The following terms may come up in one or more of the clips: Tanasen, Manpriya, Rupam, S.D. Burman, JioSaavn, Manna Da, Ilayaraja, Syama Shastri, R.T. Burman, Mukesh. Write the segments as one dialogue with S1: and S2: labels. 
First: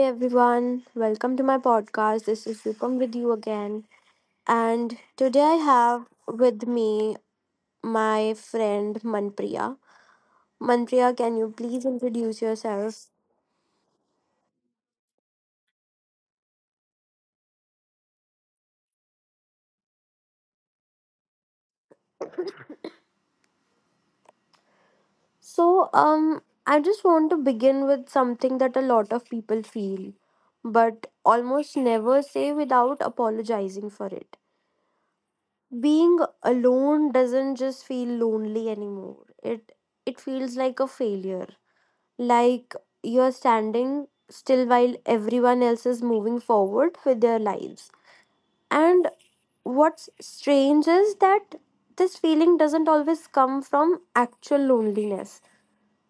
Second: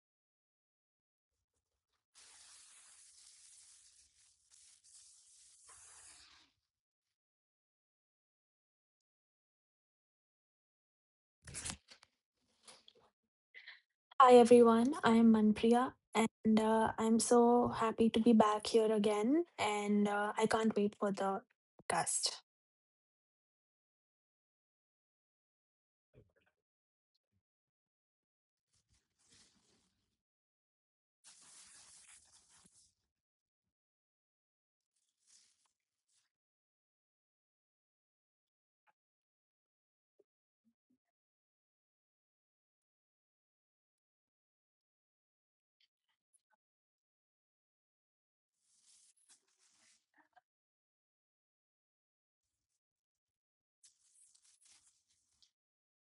S1: everyone, welcome to my podcast. This is Rupam with you again. And today I have with me my friend Manpriya. Manpriya, can you please introduce yourself?
S2: Hi everyone, I'm Manpriya and I'm so happy to be back here again and I can't wait for the cast.
S1: I just want to begin with something that a lot of people feel, but almost never say without apologizing for it. Being alone doesn't just feel lonely anymore. It feels like a failure, like you're standing still while everyone else is moving forward with their lives. And what's strange is that this feeling doesn't always come from actual loneliness.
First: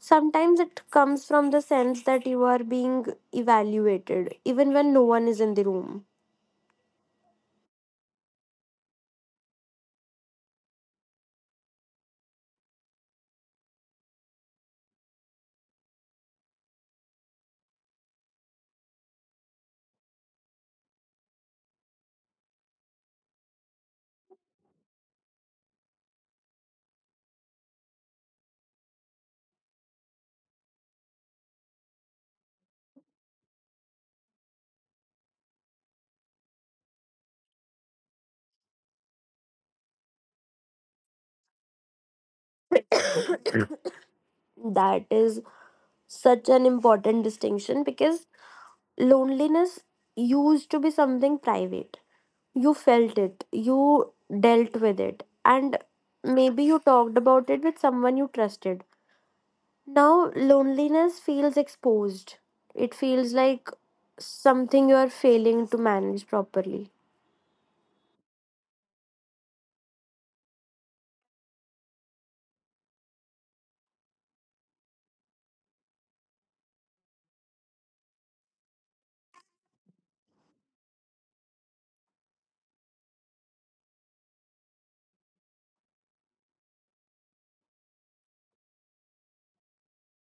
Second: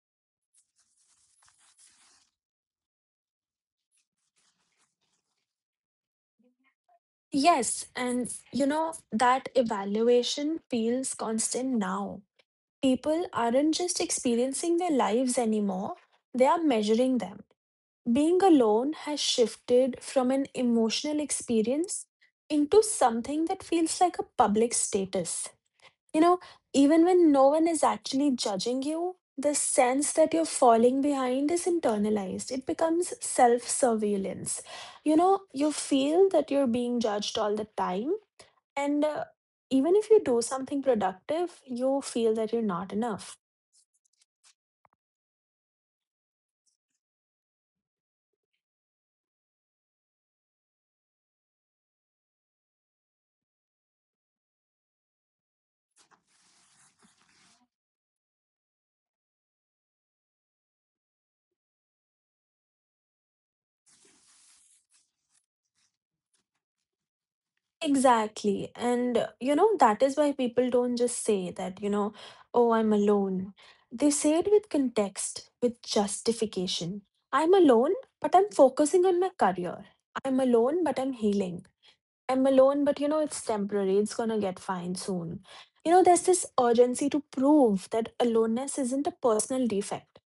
S1: Sometimes it comes from the sense that you are being evaluated, even when no one is in the room.
S2: Yes, and you know that evaluation feels constant now. People aren't just experiencing their lives anymore, they are measuring them. Being alone has shifted from an emotional experience into something that feels like a public status. You know, Even when no one is actually judging you, the sense that you're falling behind is internalized. It becomes self surveillance. You feel that you're being judged all the time. And even if you do something productive, you feel that you're not enough.
S1: That is such an important distinction because loneliness used to be something private. You felt it, you dealt with it, and maybe you talked about it with someone you trusted. Now, loneliness feels exposed. It feels like something you are failing to manage properly.
S2: Exactly. And that is why people don't just say that, oh, I'm alone. They say it with context, with justification. I'm alone, but I'm focusing on my career. I'm alone, but I'm healing. I'm alone, but, it's temporary. It's gonna get fine soon. There's this urgency to prove that aloneness isn't a personal defect.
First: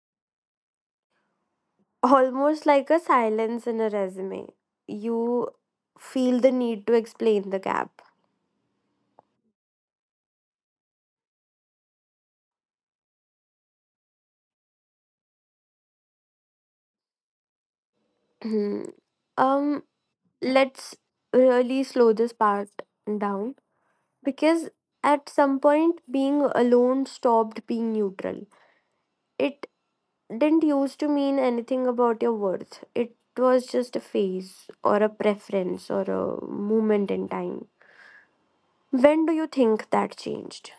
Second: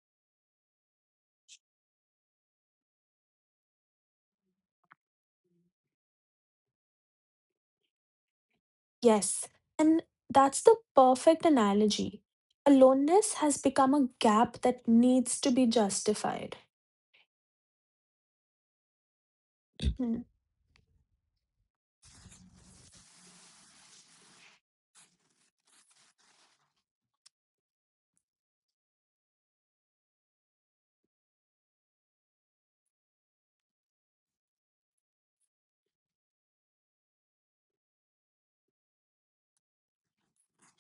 S1: Almost like a silence in a resume. You feel the need to explain the gap.
S2: Yes. And that's the perfect analogy. Aloneness has become a gap that needs to be justified.
S1: um,
S2: Hmm.
S1: let's really slow this part down, because at some point being alone stopped being neutral. It didn't used to mean anything about your worth. It was just a phase or a preference or a moment in time. When do you think that changed?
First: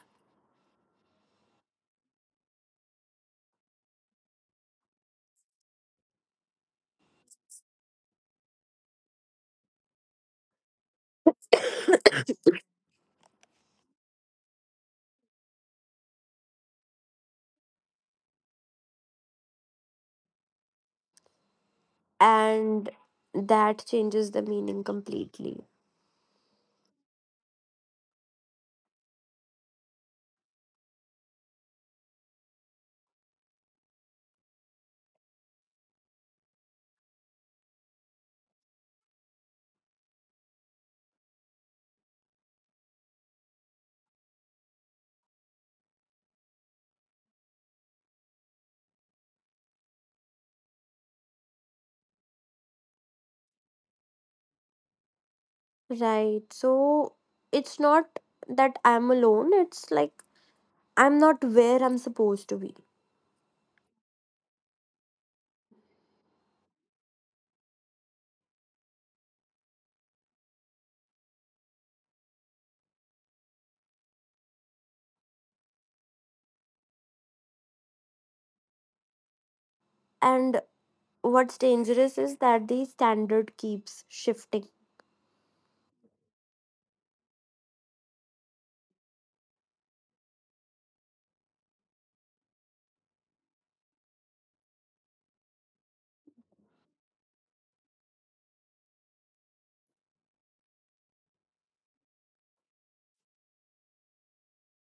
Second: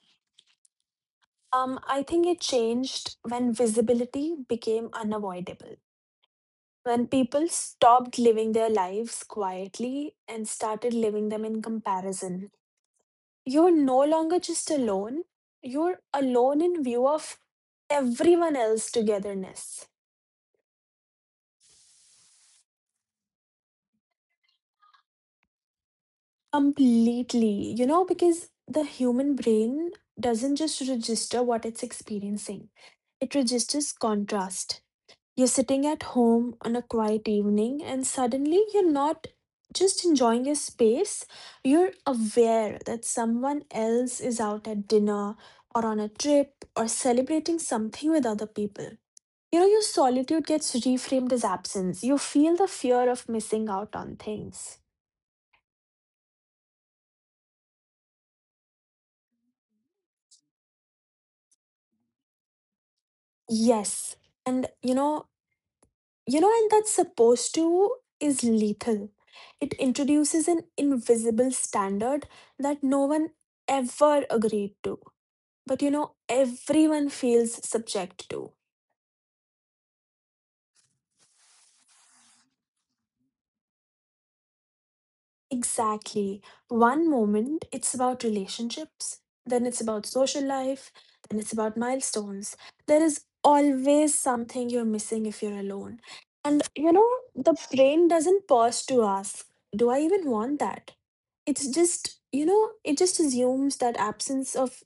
S2: I think it changed when visibility became unavoidable. When people stopped living their lives quietly and started living them in comparison. You're no longer just alone, you're alone in view of everyone else's togetherness.
S1: And that changes the meaning completely.
S2: Completely, because the human brain doesn't just register what it's experiencing, it registers contrast. You're sitting at home on a quiet evening, and suddenly you're not just enjoying your space, you're aware that someone else is out at dinner or on a trip or celebrating something with other people. Your solitude gets reframed as absence. You feel the fear of missing out on things.
S1: Right, so it's not that I'm alone, it's like I'm not where I'm supposed to be.
S2: Yes. And you know, You know, and that supposed to is lethal. It introduces an invisible standard that no one ever agreed to. But everyone feels subject to.
S1: And what's dangerous is that the standard keeps shifting.
S2: Exactly. One moment it's about relationships, then it's about social life, then it's about milestones. There is always something you're missing if you're alone. And the brain doesn't pause to ask, do I even want that? It just assumes that absence of,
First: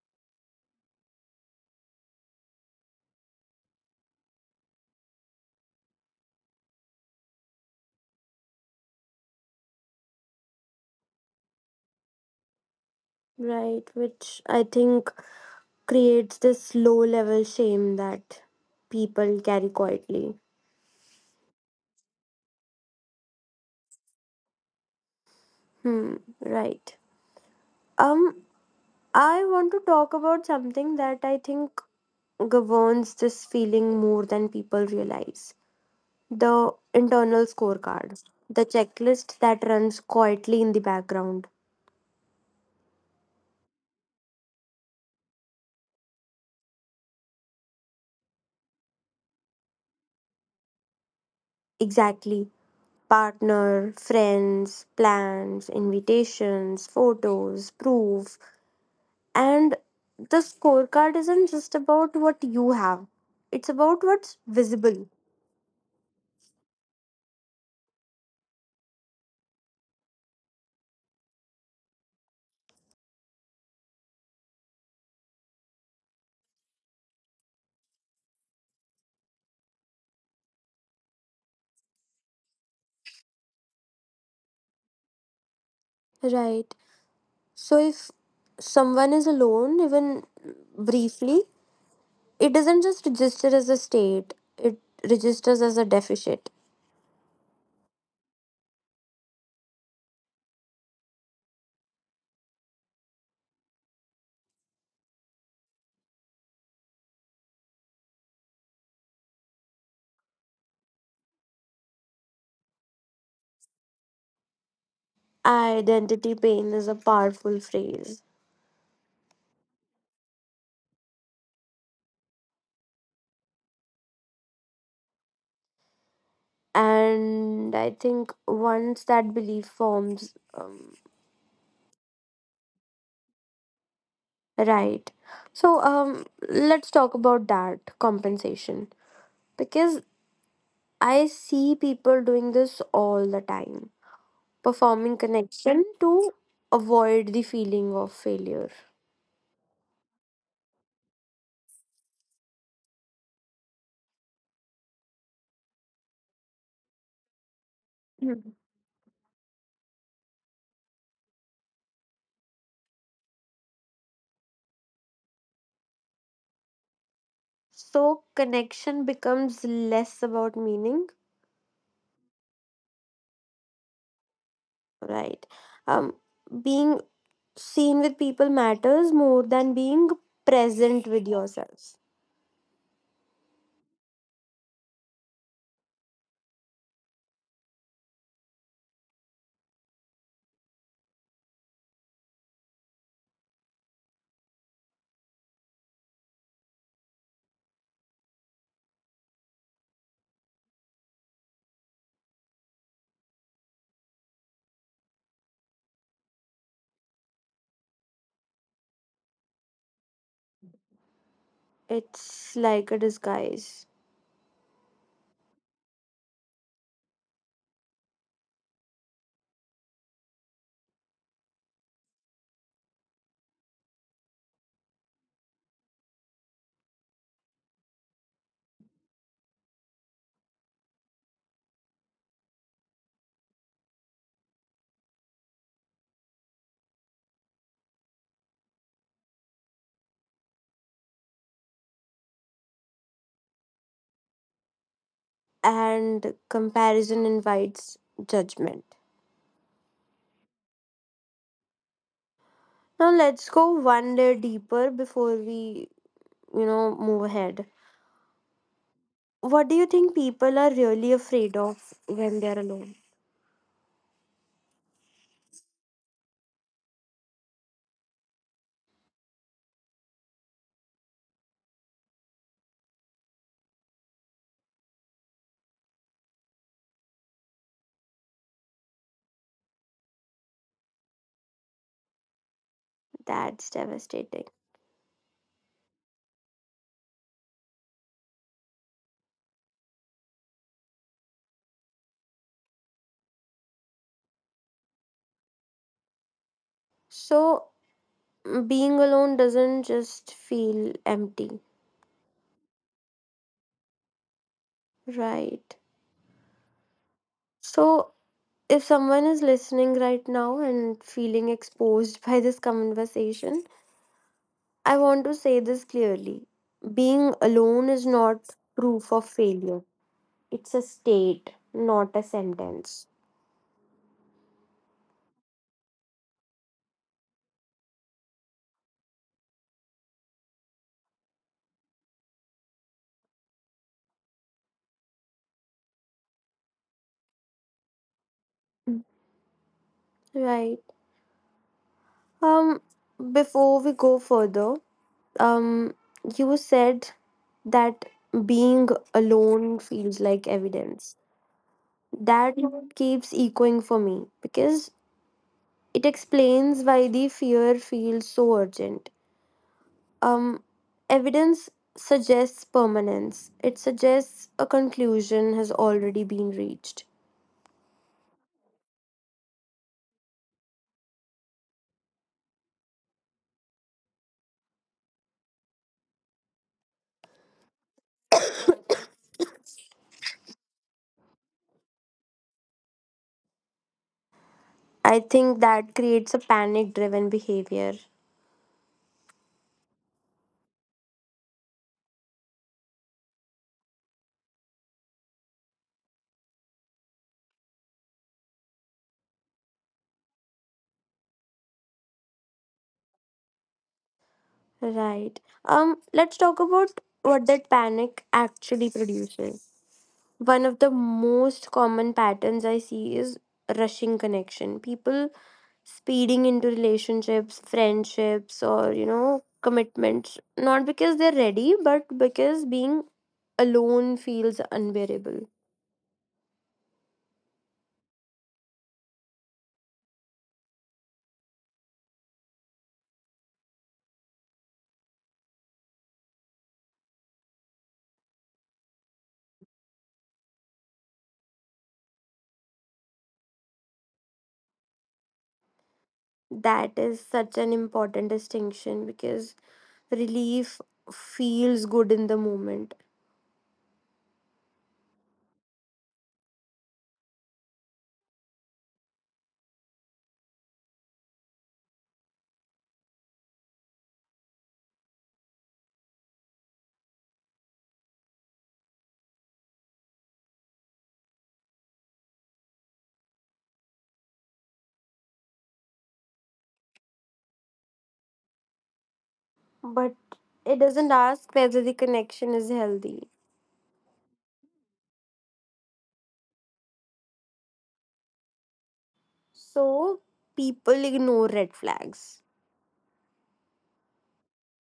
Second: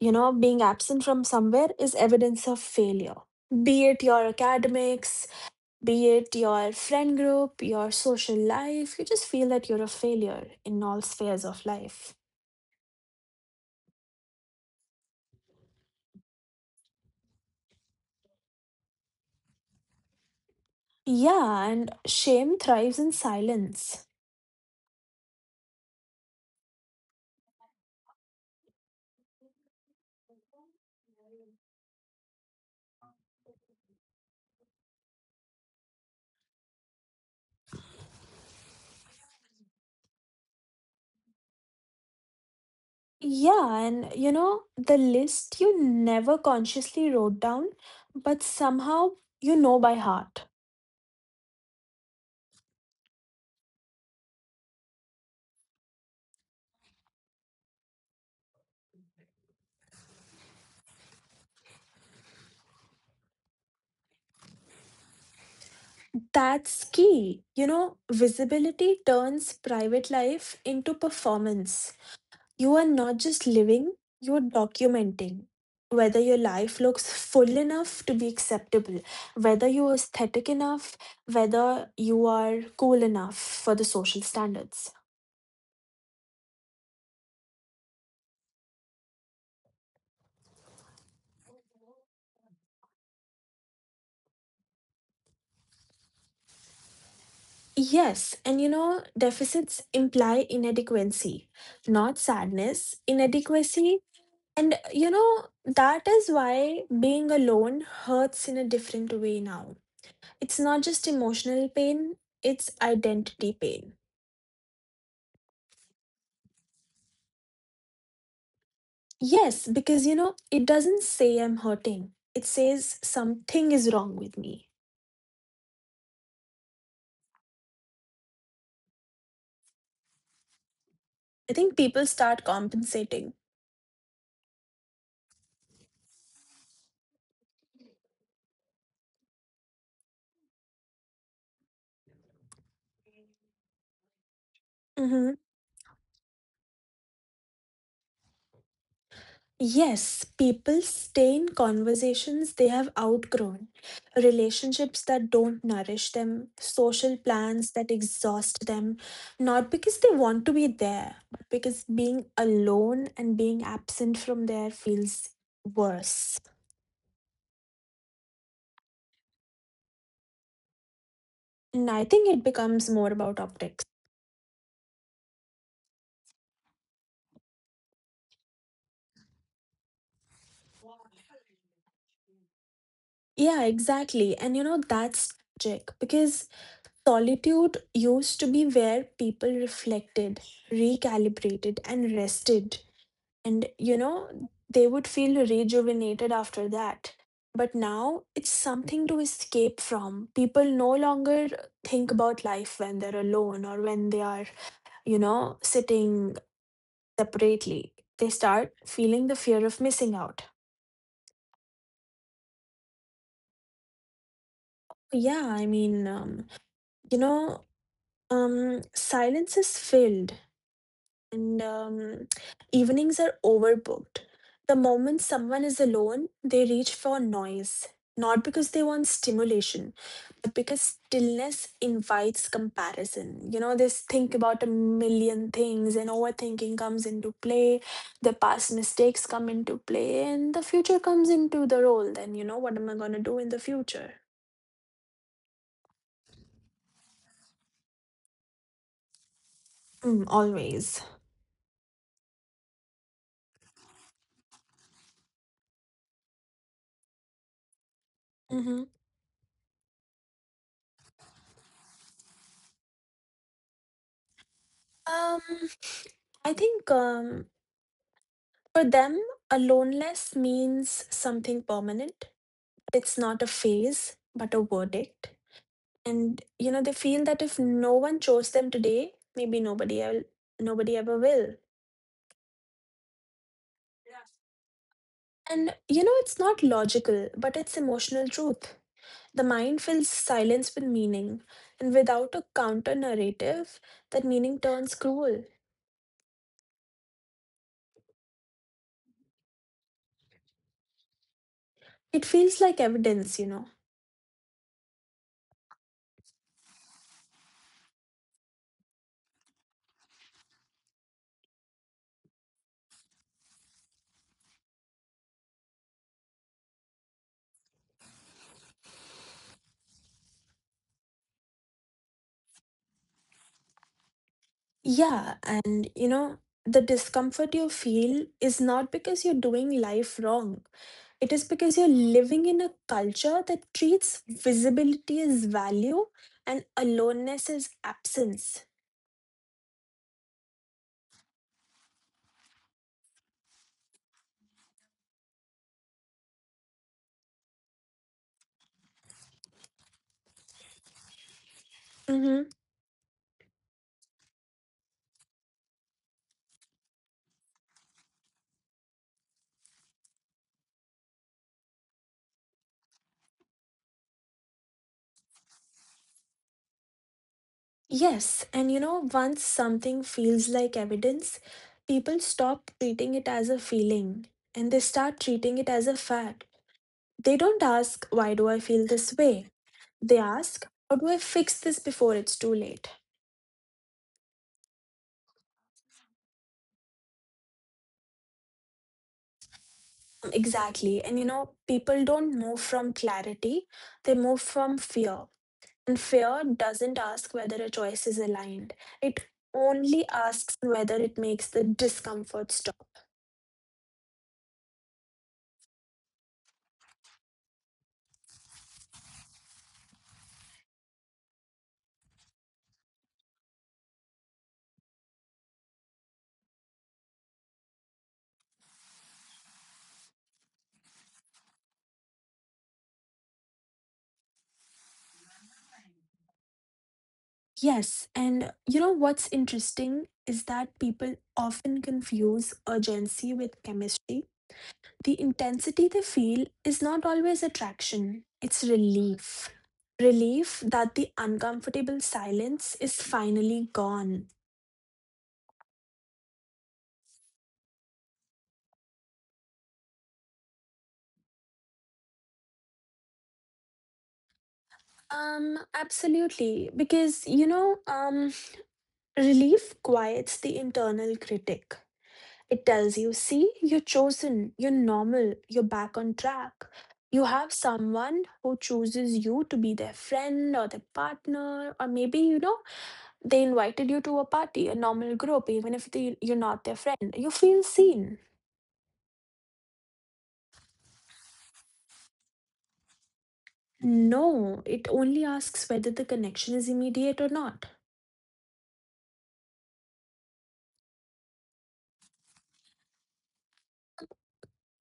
S2: you know, being absent from somewhere is evidence of failure. Be it your academics, be it your friend group, your social life, you just feel that you're a failure in all spheres of life.
S1: Right, which I think creates this low level shame that people carry quietly.
S2: Yeah, and shame thrives in silence.
S1: Hmm, right. Um, I want to talk about something that I think governs this feeling more than people realize: the internal scorecard, the checklist that runs quietly in the background.
S2: Yeah, and the list you never consciously wrote down, but somehow you know by heart.
S1: Exactly. Partner, friends, plans, invitations, photos, proof. And the scorecard isn't just about what you have, it's about what's visible.
S2: That's key. Visibility turns private life into performance. You are not just living, you're documenting. Whether your life looks full enough to be acceptable, whether you're aesthetic enough, whether you are cool enough for the social standards.
S1: Right. So if someone is alone, even briefly, it doesn't just register as a state, it registers as a deficit.
S2: Yes, and deficits imply inadequacy, not sadness. Inadequacy. And that is why being alone hurts in a different way now. It's not just emotional pain, it's identity pain.
S1: Identity pain is a powerful phrase.
S2: Yes, because it doesn't say I'm hurting, it says something is wrong with me.
S1: And I think once that belief forms,
S2: I think people start compensating.
S1: right. So let's talk about that compensation because I see people doing this all the time, performing
S2: Mhm.
S1: connection to avoid the feeling of failure.
S2: Yes, people stay in conversations they have outgrown, relationships that don't nourish them, social plans that
S1: Mhm.
S2: exhaust them, not because they want to be there, but because being alone and being absent from there feels worse.
S1: So connection becomes less about meaning,
S2: And I think it becomes more about optics.
S1: right? Um, Being seen with people matters more than being present with yourself.
S2: Yeah, exactly. And that's tragic because solitude used to be where people reflected, recalibrated, and rested. And they would feel rejuvenated after that. But now it's something to escape from. People no longer think about life when they're alone or when they are, sitting separately. They start feeling the fear of missing out.
S1: It's like a disguise,
S2: Yeah, I mean, you know, silence is filled and evenings are overbooked. The moment someone is alone, they reach for noise, not because they want stimulation, but because stillness invites comparison. They think about a million things, and overthinking comes into play, the past mistakes come into play, and the future comes into the role. Then, what am I going to do in the future?
S1: and comparison invites judgment.
S2: Mm, always.
S1: Now let's go one layer deeper before we, move ahead.
S2: Hmm.
S1: What do you think people are really afraid of when they're alone?
S2: Um, I think. For them, aloneness means something permanent. It's not a phase, but a verdict. And they feel that if no one chose them today, maybe nobody ever will.
S1: That's devastating.
S2: And it's not logical, but it's emotional truth. The mind fills silence with meaning, and without a counter narrative, that meaning turns cruel.
S1: So, being alone doesn't just feel empty,
S2: It feels like evidence.
S1: right? So, if someone is listening right now and feeling exposed by this conversation, I want to say this clearly. Being alone is not proof of failure, it's a state, not a sentence.
S2: Yeah, and the discomfort you feel is not because you're doing life wrong. It is because you're living in a culture that treats visibility as value and aloneness as absence.
S1: Mm, right. Um, Before we go further, um, you said that being alone feels like evidence.
S2: Hmm.
S1: That Mhm. keeps echoing for me because it explains why the fear feels so urgent. Um, Evidence suggests permanence, it suggests a conclusion has already been reached.
S2: Yes, and once something feels like evidence, people stop treating it as a feeling and they start treating it as a fact. They don't ask, why do I feel this way? They ask, how do I fix this before it's too late?
S1: I think that creates a panic driven behavior.
S2: Exactly. And people don't move from clarity, they move from fear. And fear doesn't ask whether a choice is aligned, it only asks whether it makes the discomfort stop.
S1: Right. Let's talk about what that panic actually produces. One of the most common patterns I see is rushing connection. People speeding into relationships, friendships, or commitments, not because they're ready, but because being alone feels unbearable.
S2: Yes. And what's interesting is that people often confuse urgency with chemistry. The intensity they feel is not always attraction, it's relief. Relief that the uncomfortable silence is finally gone.
S1: That is such an important distinction because relief feels good in the moment,
S2: Absolutely. Because relief quiets the internal critic. It tells you, see, you're chosen, you're normal, you're back on track. You have someone who chooses you to be their friend or their partner, or maybe, they invited you to a party, a normal group, even if they, you're not their friend. You feel seen.
S1: but it doesn't ask whether the connection is healthy.
S2: No, it only asks whether the connection is immediate or not.
S1: So people ignore red flags.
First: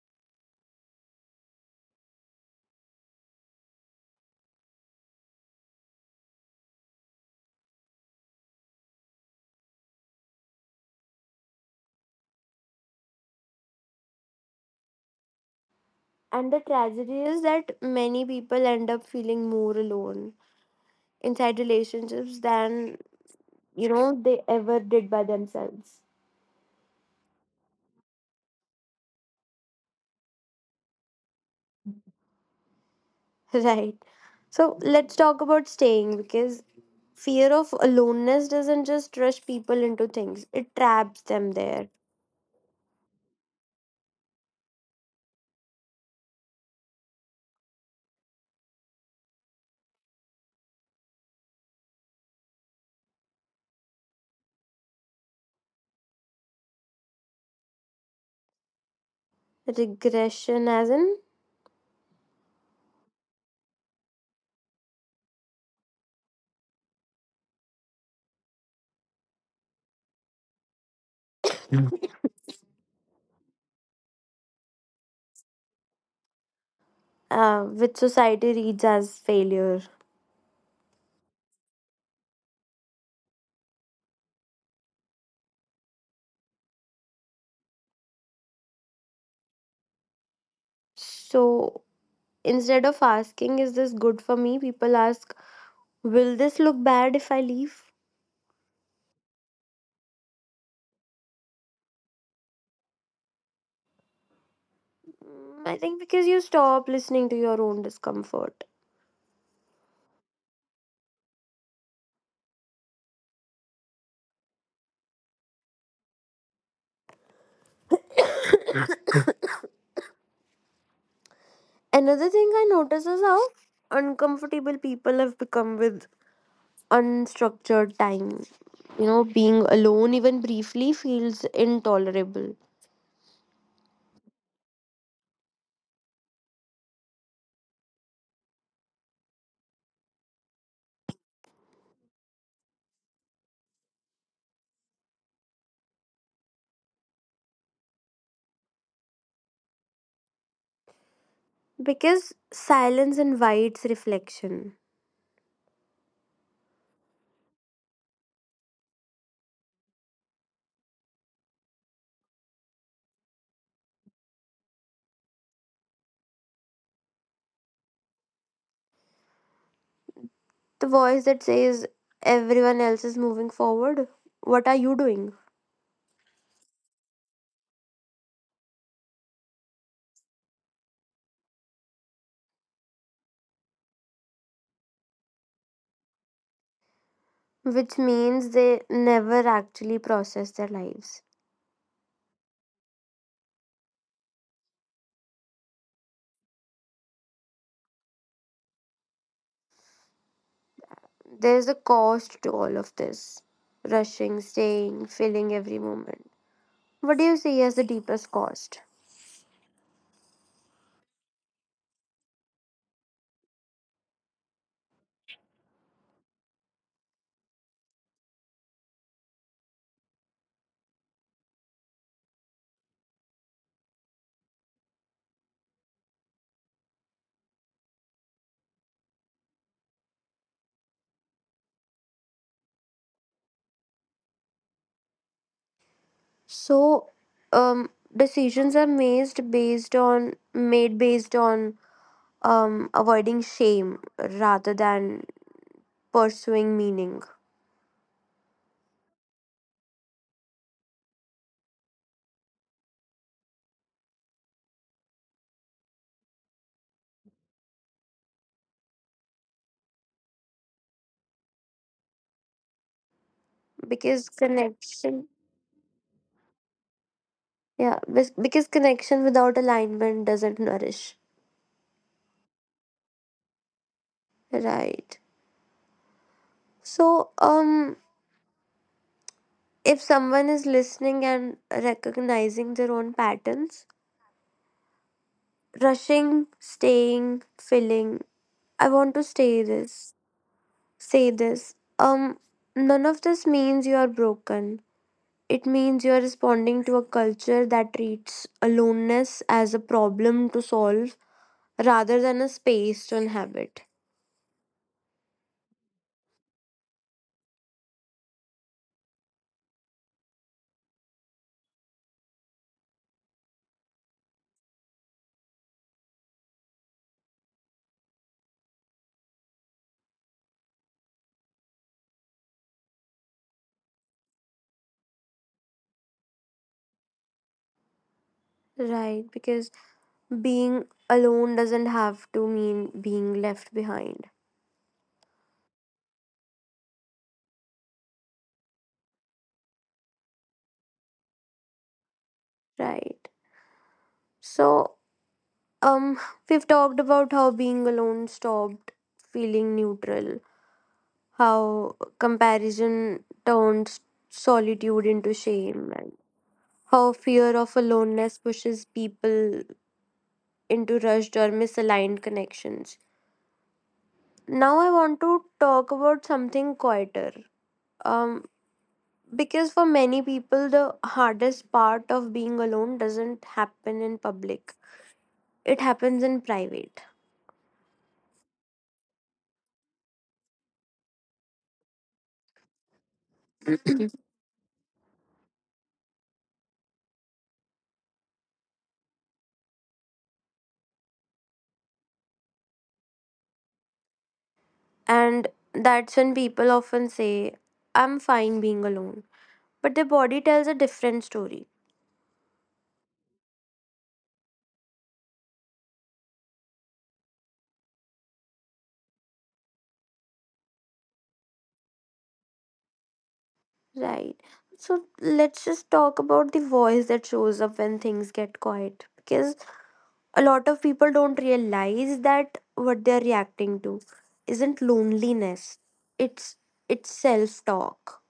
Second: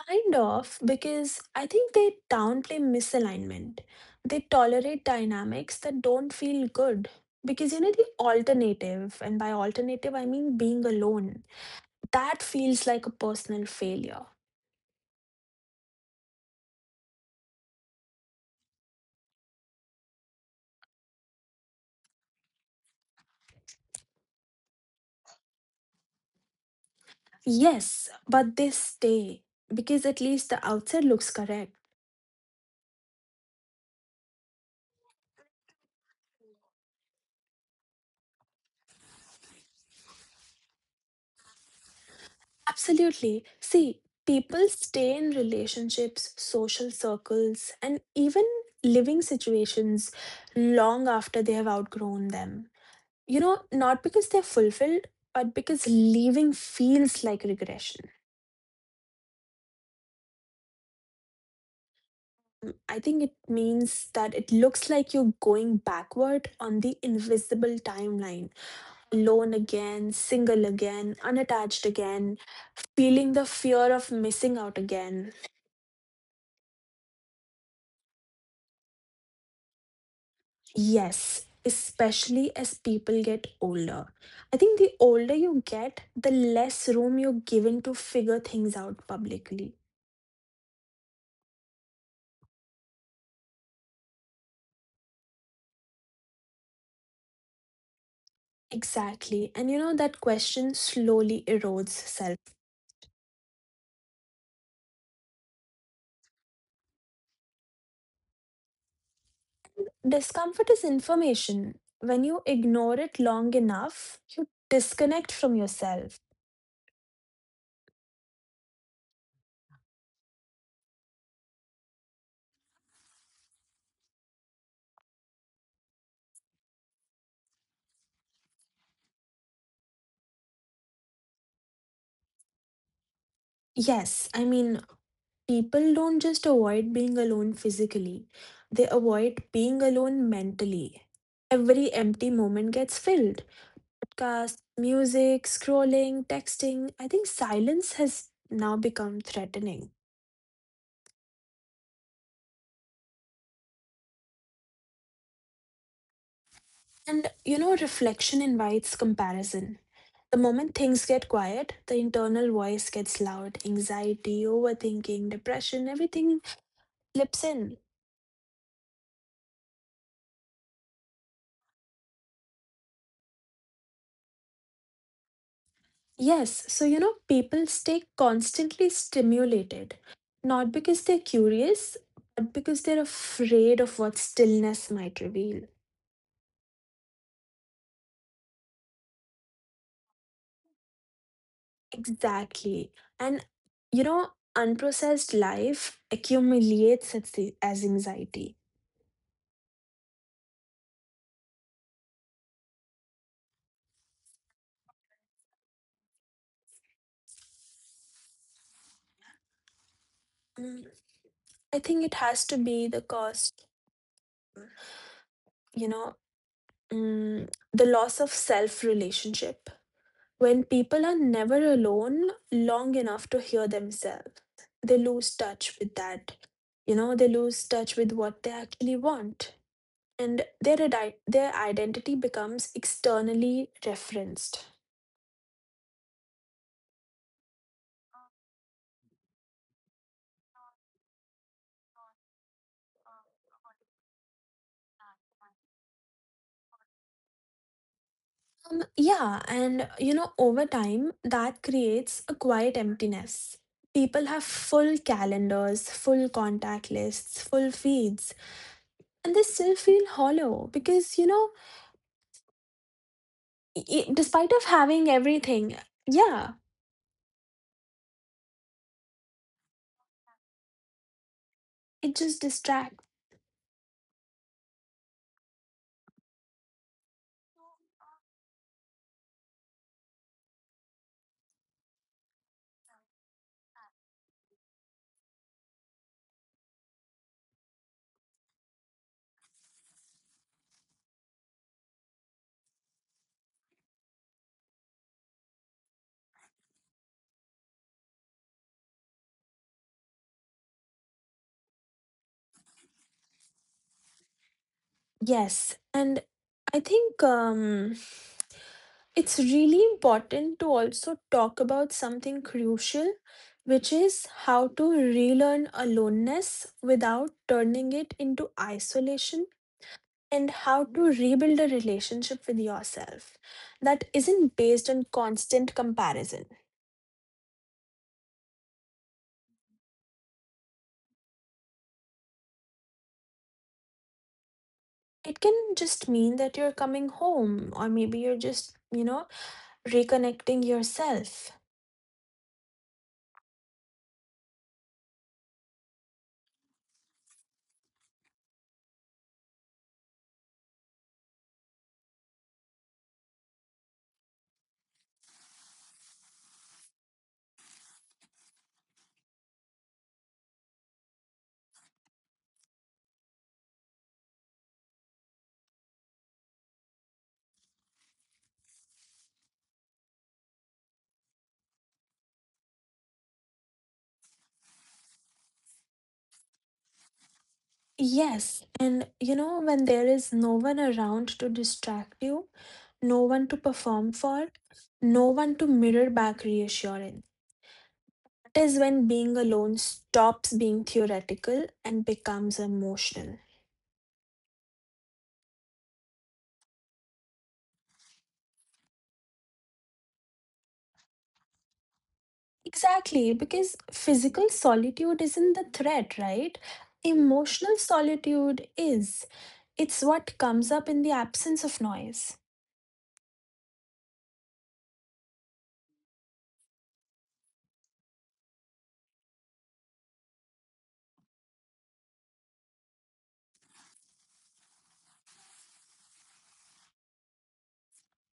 S2: Kind of, because I think they downplay misalignment. They tolerate dynamics that don't feel good. Because the alternative, and by alternative, I mean being alone, that feels like a personal failure.
S1: And the tragedy is that many people end up feeling more alone inside relationships than, they ever did by themselves.
S2: Yes, but they stay because at least the outside looks correct.
S1: Right. So let's talk about staying because fear of aloneness doesn't just rush people into things, it traps them there.
S2: Absolutely. See, people stay in relationships, social circles, and even living situations long after they have outgrown them. Not because they're fulfilled, but because leaving feels like regression.
S1: Regression, as in,
S2: Mm, I think it means that it looks like you're going backward on the invisible timeline. Alone again, single again, unattached again, feeling the fear of missing out again.
S1: which society reads as failure.
S2: Yes, especially as people get older. I think the older you get, the less room you're given to figure things out publicly.
S1: So instead of asking, is this good for me? People ask, will this look bad if I leave?
S2: Exactly. And that question slowly erodes self.
S1: Mm, I think because you stop listening to your own discomfort.
S2: Discomfort is information. When you ignore it long enough, you disconnect from yourself.
S1: Another thing I notice is how uncomfortable people have become with unstructured time. You know, being alone even briefly feels intolerable
S2: Yes, I mean, people don't just avoid being alone physically, they avoid being alone mentally. Every empty moment gets filled. Podcasts, music, scrolling, texting. I think silence has now become threatening.
S1: because silence invites reflection.
S2: And reflection invites comparison. The moment things get quiet, the internal voice gets loud. Anxiety, overthinking, depression, everything slips in.
S1: The voice that says, everyone else is moving forward, what are you doing?
S2: Yes, so people stay constantly stimulated, not because they're curious, but because they're afraid of what stillness might reveal.
S1: Which means they never actually process their lives.
S2: Exactly. And you know, unprocessed life accumulates as anxiety.
S1: There's a cost to all of this rushing, staying, feeling every moment. What do you see as the deepest cost?
S2: Mm, I think it has to be the cost, you know, the loss of self relationship. When people are never alone long enough to hear themselves, they lose touch with that. They lose touch with what they actually want. And their identity becomes externally referenced.
S1: So, um, decisions are made based on avoiding shame rather than pursuing meaning.
S2: Yeah, and over time, that creates a quiet emptiness. People have full calendars, full contact lists, full feeds, and they still feel hollow because
S1: Because
S2: despite of having
S1: connection,
S2: everything. Yeah,
S1: yeah, because connection without alignment doesn't nourish.
S2: it just distract.
S1: Right. So, if someone is listening and recognizing their own patterns, rushing, staying, filling. I want to stay this, say this. None of this means you are broken. It means you are responding to a culture that treats aloneness as a problem to solve rather than a space to inhabit.
S2: Yes, and I think it's really important to also talk about something crucial, which is how to relearn aloneness without turning it into isolation, and how to rebuild a relationship with yourself that isn't based on constant comparison.
S1: Right, because being alone doesn't have to mean being left behind.
S2: It can just mean that you're coming home, or maybe you're just, reconnecting yourself.
S1: Right. So, um, we've talked about how being alone stopped feeling neutral, how comparison turns solitude into shame, and how fear of aloneness pushes people into rushed or misaligned connections. Now, I want to talk about something quieter. Um, because for many people, the hardest part of being alone doesn't happen in public, it happens in private.
S2: Yes, and when there is no one around to distract you, no one to perform for, no one to mirror back reassurance. That is when being alone stops being theoretical and becomes emotional.
S1: And that's when people often say, I'm fine being alone. But their body tells a different story.
S2: Exactly, because physical solitude isn't the threat, right? Emotional solitude is. It's what comes up in the absence of noise.
S1: Right. So let's just talk about the voice that shows up when things get quiet because a lot of people don't realize that what they're reacting to isn't loneliness. It's it's self-talk.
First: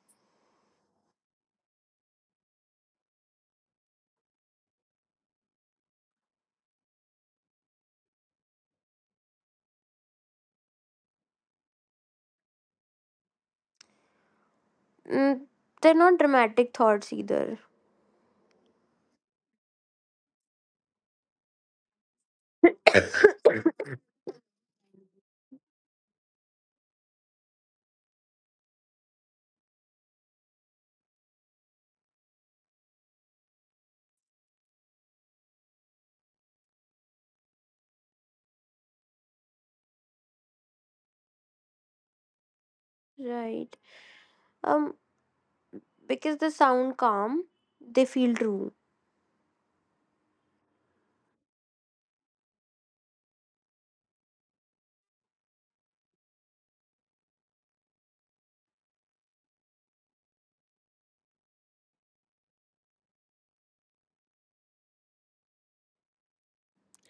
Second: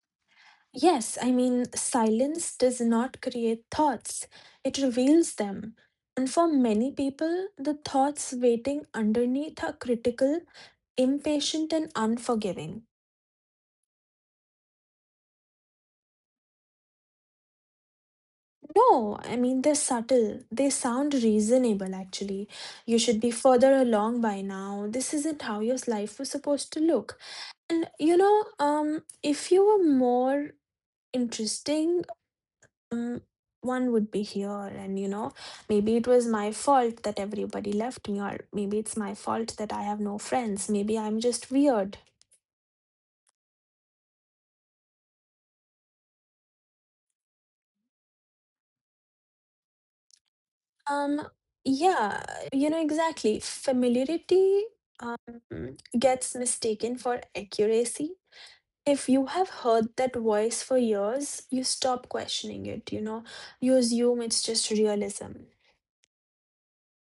S2: Yes, I mean, silence does not create thoughts, it reveals them. And for many people, the thoughts waiting underneath are critical, impatient, and unforgiving.
S1: Mm, they're not dramatic thoughts either.
S2: No, I mean, they're subtle. They sound reasonable, actually. You should be further along by now. This isn't how your life was supposed to look. If you were more interesting. Um, One would be here, and maybe it was my fault that everybody left me, or maybe it's my fault that I have no friends. Maybe I'm just weird.
S1: Right. Um because they sound calm, they feel true.
S2: um yeah, you know, exactly. Familiarity, gets mistaken for accuracy. If you have heard that voice for years, you stop questioning it, you know. You assume it's just realism.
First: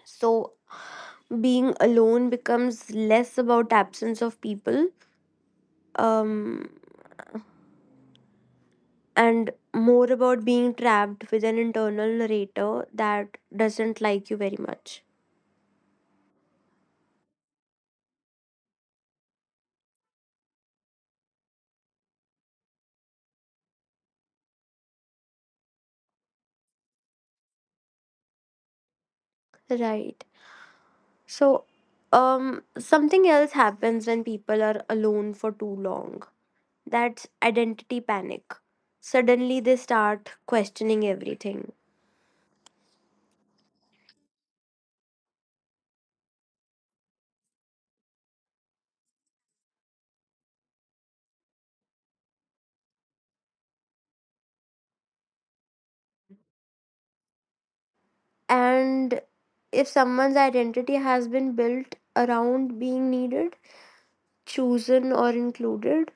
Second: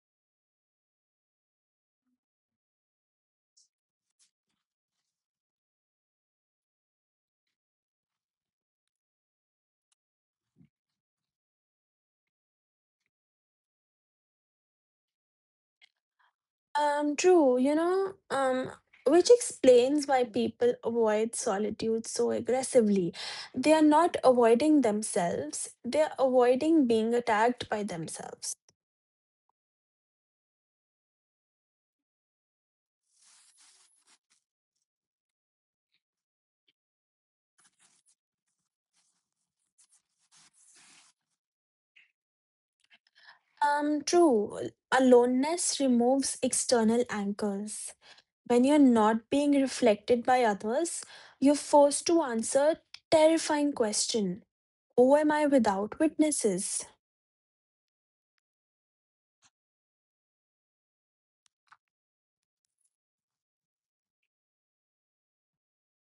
S1: So being alone becomes less about absence of people, um and more about being trapped with an internal narrator that doesn't like you very much.
S2: True, which explains why people avoid solitude so aggressively. They are not avoiding themselves, they are avoiding being attacked by themselves.
S1: Right. So, something else happens when people are alone for too long. That's identity panic. Suddenly, they start questioning everything.
S2: True, aloneness removes external anchors. When you're not being reflected by others, you're forced to answer terrifying question. Who am I without witnesses?
S1: And if someone's identity has been built around being needed, chosen, or included,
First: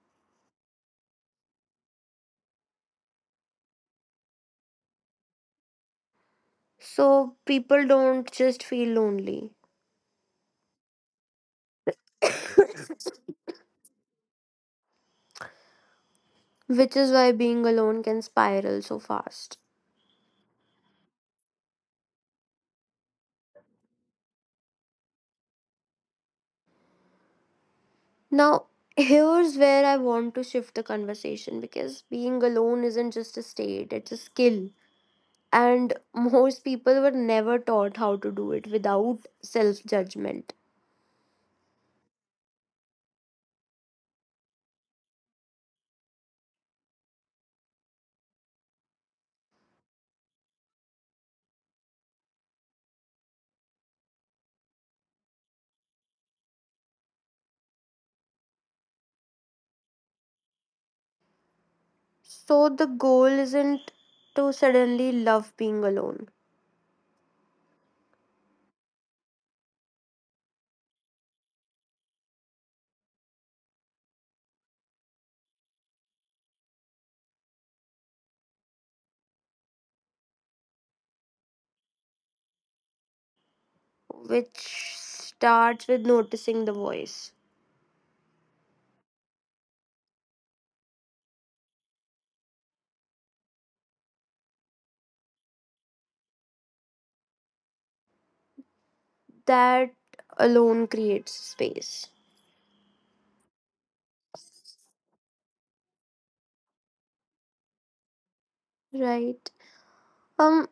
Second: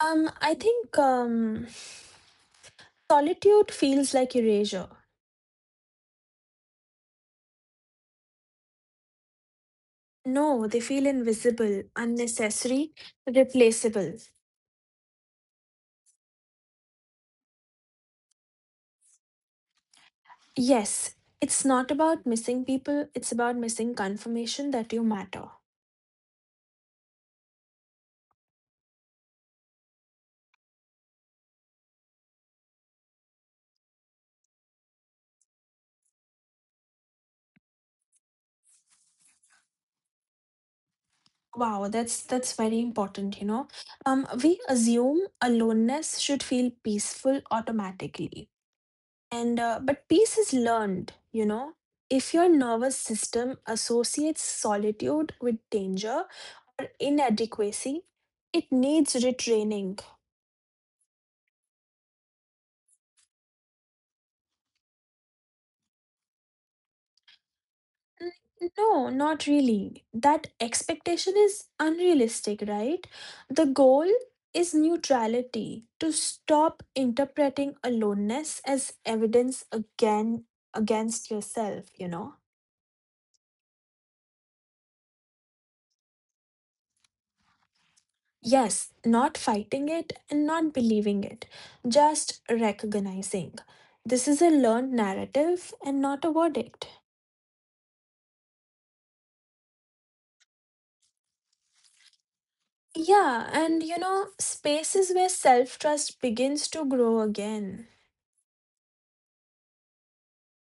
S2: I think solitude feels like erasure.
S1: so people don't just feel lonely.
S2: No, they feel invisible, unnecessary, replaceable.
S1: Which is why being alone can spiral so fast.
S2: Yes, it's not about missing people, it's about missing confirmation that you matter.
S1: Now, here's where I want to shift the conversation because being alone isn't just a state, it's a skill. And most people were never taught how to do it without self judgment.
S2: Wow, that's very important, you know. We assume aloneness should feel peaceful automatically. And but peace is learned, you know. If your nervous system associates solitude with danger or inadequacy, it needs retraining.
S1: So, the goal isn't to suddenly love being alone,
S2: N- No, not really. That expectation is unrealistic, right? The goal is neutrality, to stop interpreting aloneness as evidence again against yourself, you know?
S1: which starts with noticing the voice.
S2: Yes, not fighting it and not believing it, just recognizing. This is a learned narrative and not a verdict.
S1: That alone creates space,
S2: Yeah, and you know, spaces where self trust begins to grow again.
S1: right? Um,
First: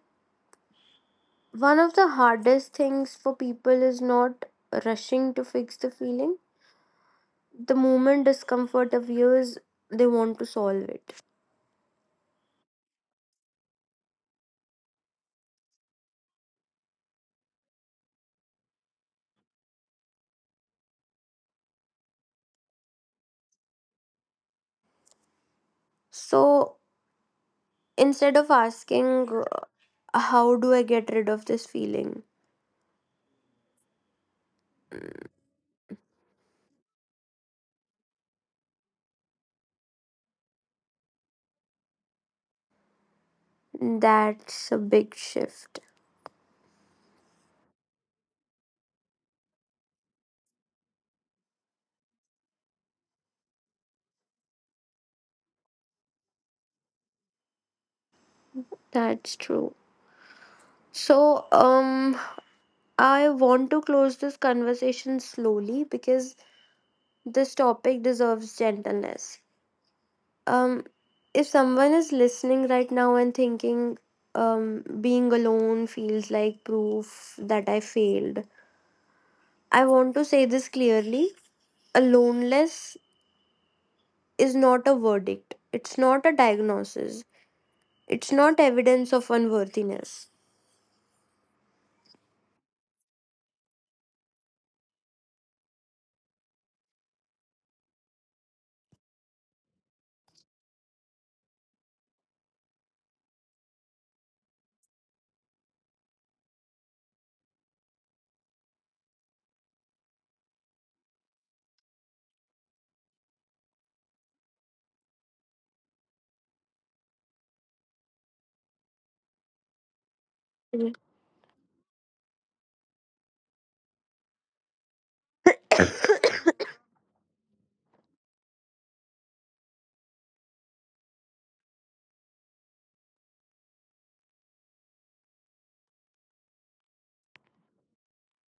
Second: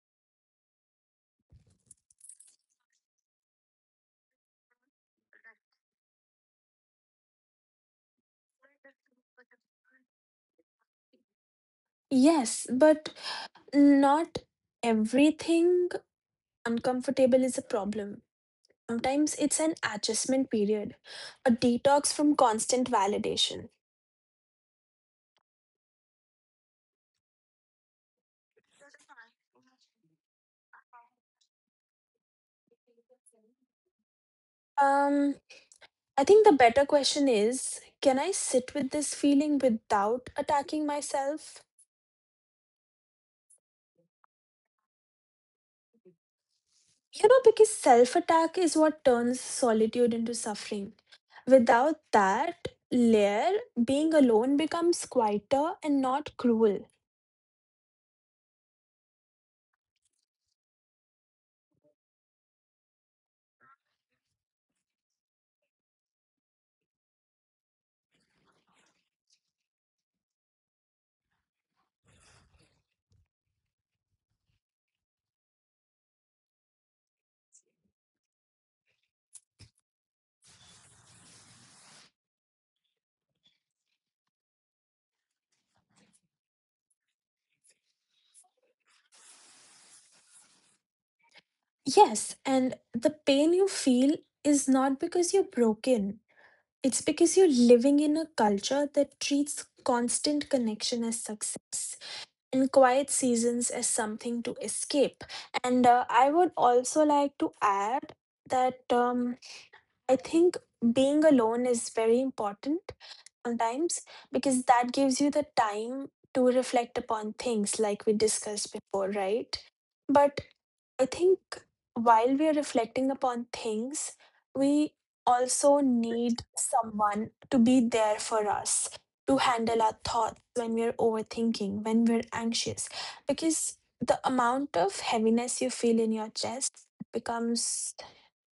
S1: One of the hardest things for people is not rushing to fix the feeling. The moment discomfort appears, they want to solve it.
S2: Yes, but not everything uncomfortable is a problem. Sometimes it's an adjustment period, a detox from constant validation.
S1: So instead of asking, how do I get rid of this feeling?
S2: Um, I think the better question is, can I sit with this feeling without attacking myself?
S1: That's a big shift.
S2: You know, because self attack is what turns solitude into suffering. Without that layer, being alone becomes quieter and not cruel.
S1: That's true. So, I want to close this conversation slowly because this topic deserves gentleness. um if someone is listening right now and thinking, being alone feels like proof that I failed, I want to say this clearly: aloneness is not a verdict, it's not a diagnosis, it's not evidence of unworthiness.
S2: Yes, and the pain you feel is not because you're broken. It's because you're living in a culture that treats constant connection as success and quiet seasons as something to escape. And I would also like to add that I think being alone is very important sometimes, because that gives you the time to reflect upon things like we discussed before, right? But
S1: Mm,
S2: I think while we are reflecting upon things, we also need someone to be there for us, to handle our thoughts when we're overthinking, when we're anxious, because the amount of heaviness you feel in your chest becomes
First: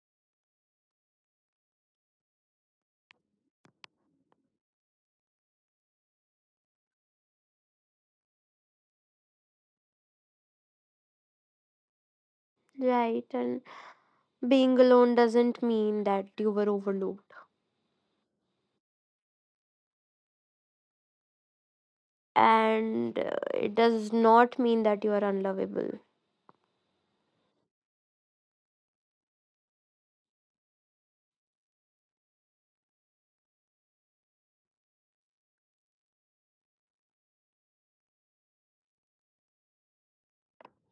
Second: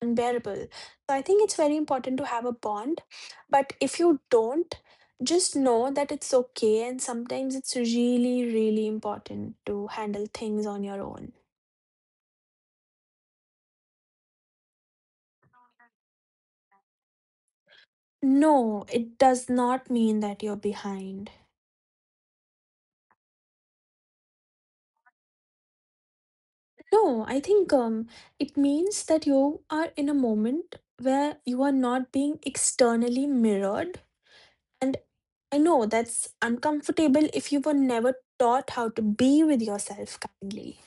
S2: unbearable. So I think it's very important to have a bond. But if you don't, just know that it's okay. And sometimes it's really, really important to handle things on your own.
S1: right. And being alone doesn't mean that you were overlooked.
S2: No, it does not mean that you're behind.
S1: And it does not mean that you are unlovable.
S2: No, I think it means that you are in a moment where you are not being externally mirrored. And I know that's uncomfortable if you were never taught how to be with yourself kindly.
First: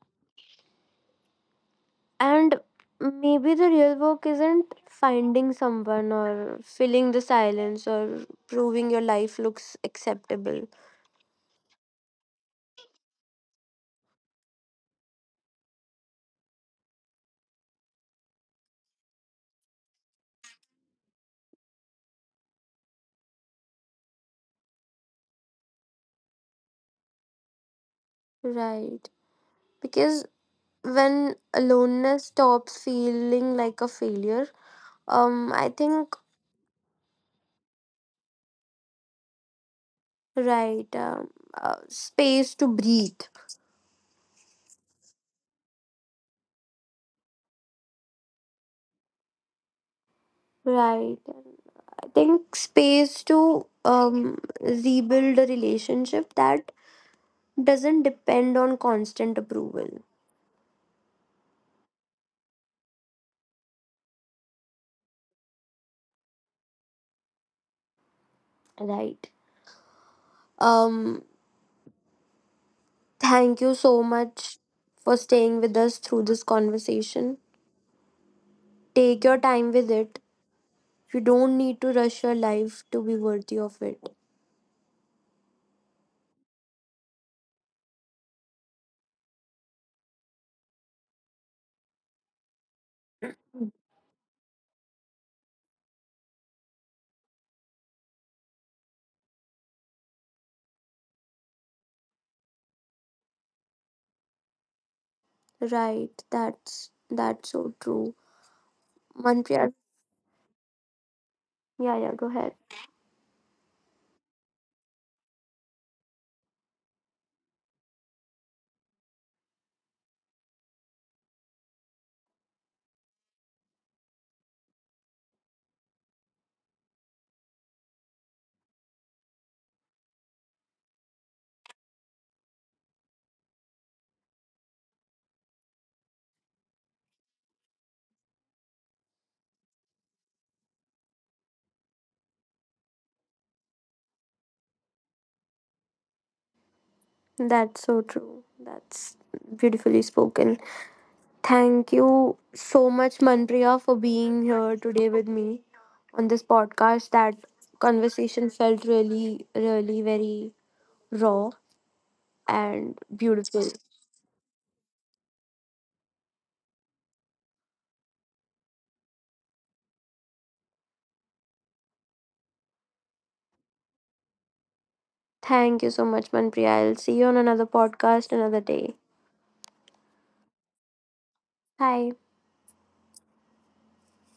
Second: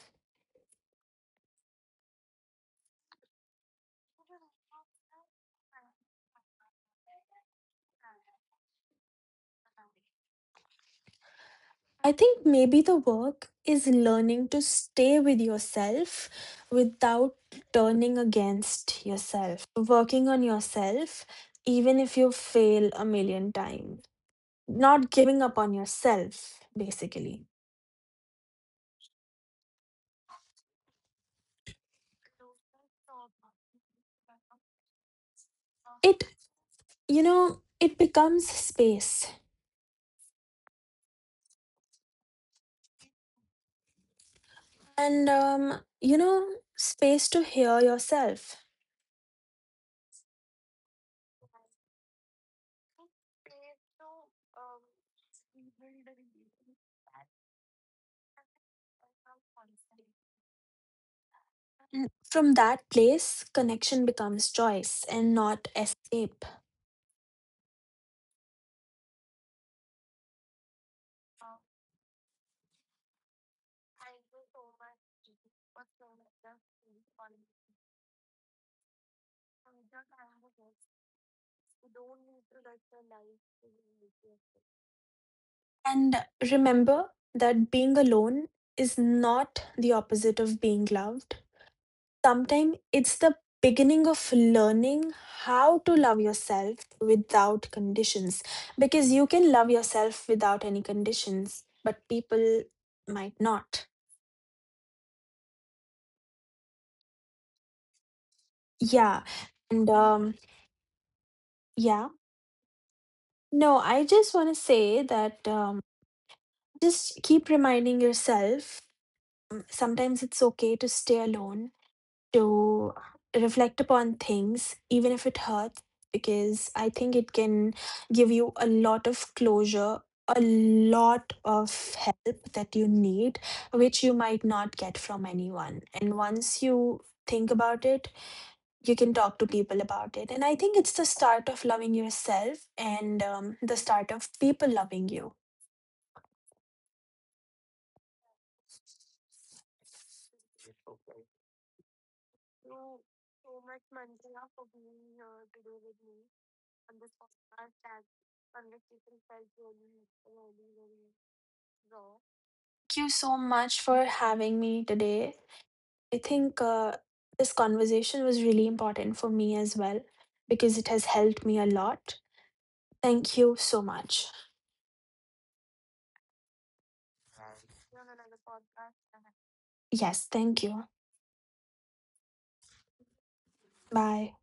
S1: And maybe the real work isn't finding someone or filling the silence or proving your life looks acceptable.
S2: I think maybe the work is learning to stay with yourself without turning against yourself, working on yourself, even if you fail a million times, not giving up on yourself, basically.
S1: Right. Because when aloneness stops feeling like a failure, I think,
S2: It, you know, it becomes space
S1: right, space to breathe.
S2: and, you know, space to hear yourself.
S1: Right. I think space to rebuild a relationship that doesn't depend on constant approval.
S2: Mm, from that place, connection becomes choice and not escape.
S1: Right. Um, Thank you so much for staying with us through this conversation. Take your time with it. You don't need to rush your life to be worthy of it.
S2: And remember that being alone is not the opposite of being loved. Sometimes it's the beginning of learning how to love yourself without conditions. Because you can love yourself without any conditions, but people might not.
S1: Right. That's so true.
S2: Yeah.
S1: Manpreet.
S2: And
S1: Yeah, yeah,
S2: Yeah.
S1: go ahead.
S2: No, I just want to say that just keep reminding yourself, sometimes it's okay to stay alone, to reflect upon things, even if it hurts, because I think it can give you a lot of closure, a lot of help that you need, which you might not get from anyone. And once you think about it, you can talk to people about it, and I think it's the start of loving yourself, and the start of people loving you.
S1: That's so true. That's beautifully spoken. Thank you so much, Manpriya, for being here today with me on this podcast. That conversation felt really, really very raw and
S2: Thank you so
S1: beautiful.
S2: much for having me today. I think this conversation was really important for me as well, because it has helped me a lot. Thank you so much.
S1: Thank you so much, Manpriya. I'll see you on another podcast another day.
S2: Yes, thank you.
S1: Bye.
S2: Bye.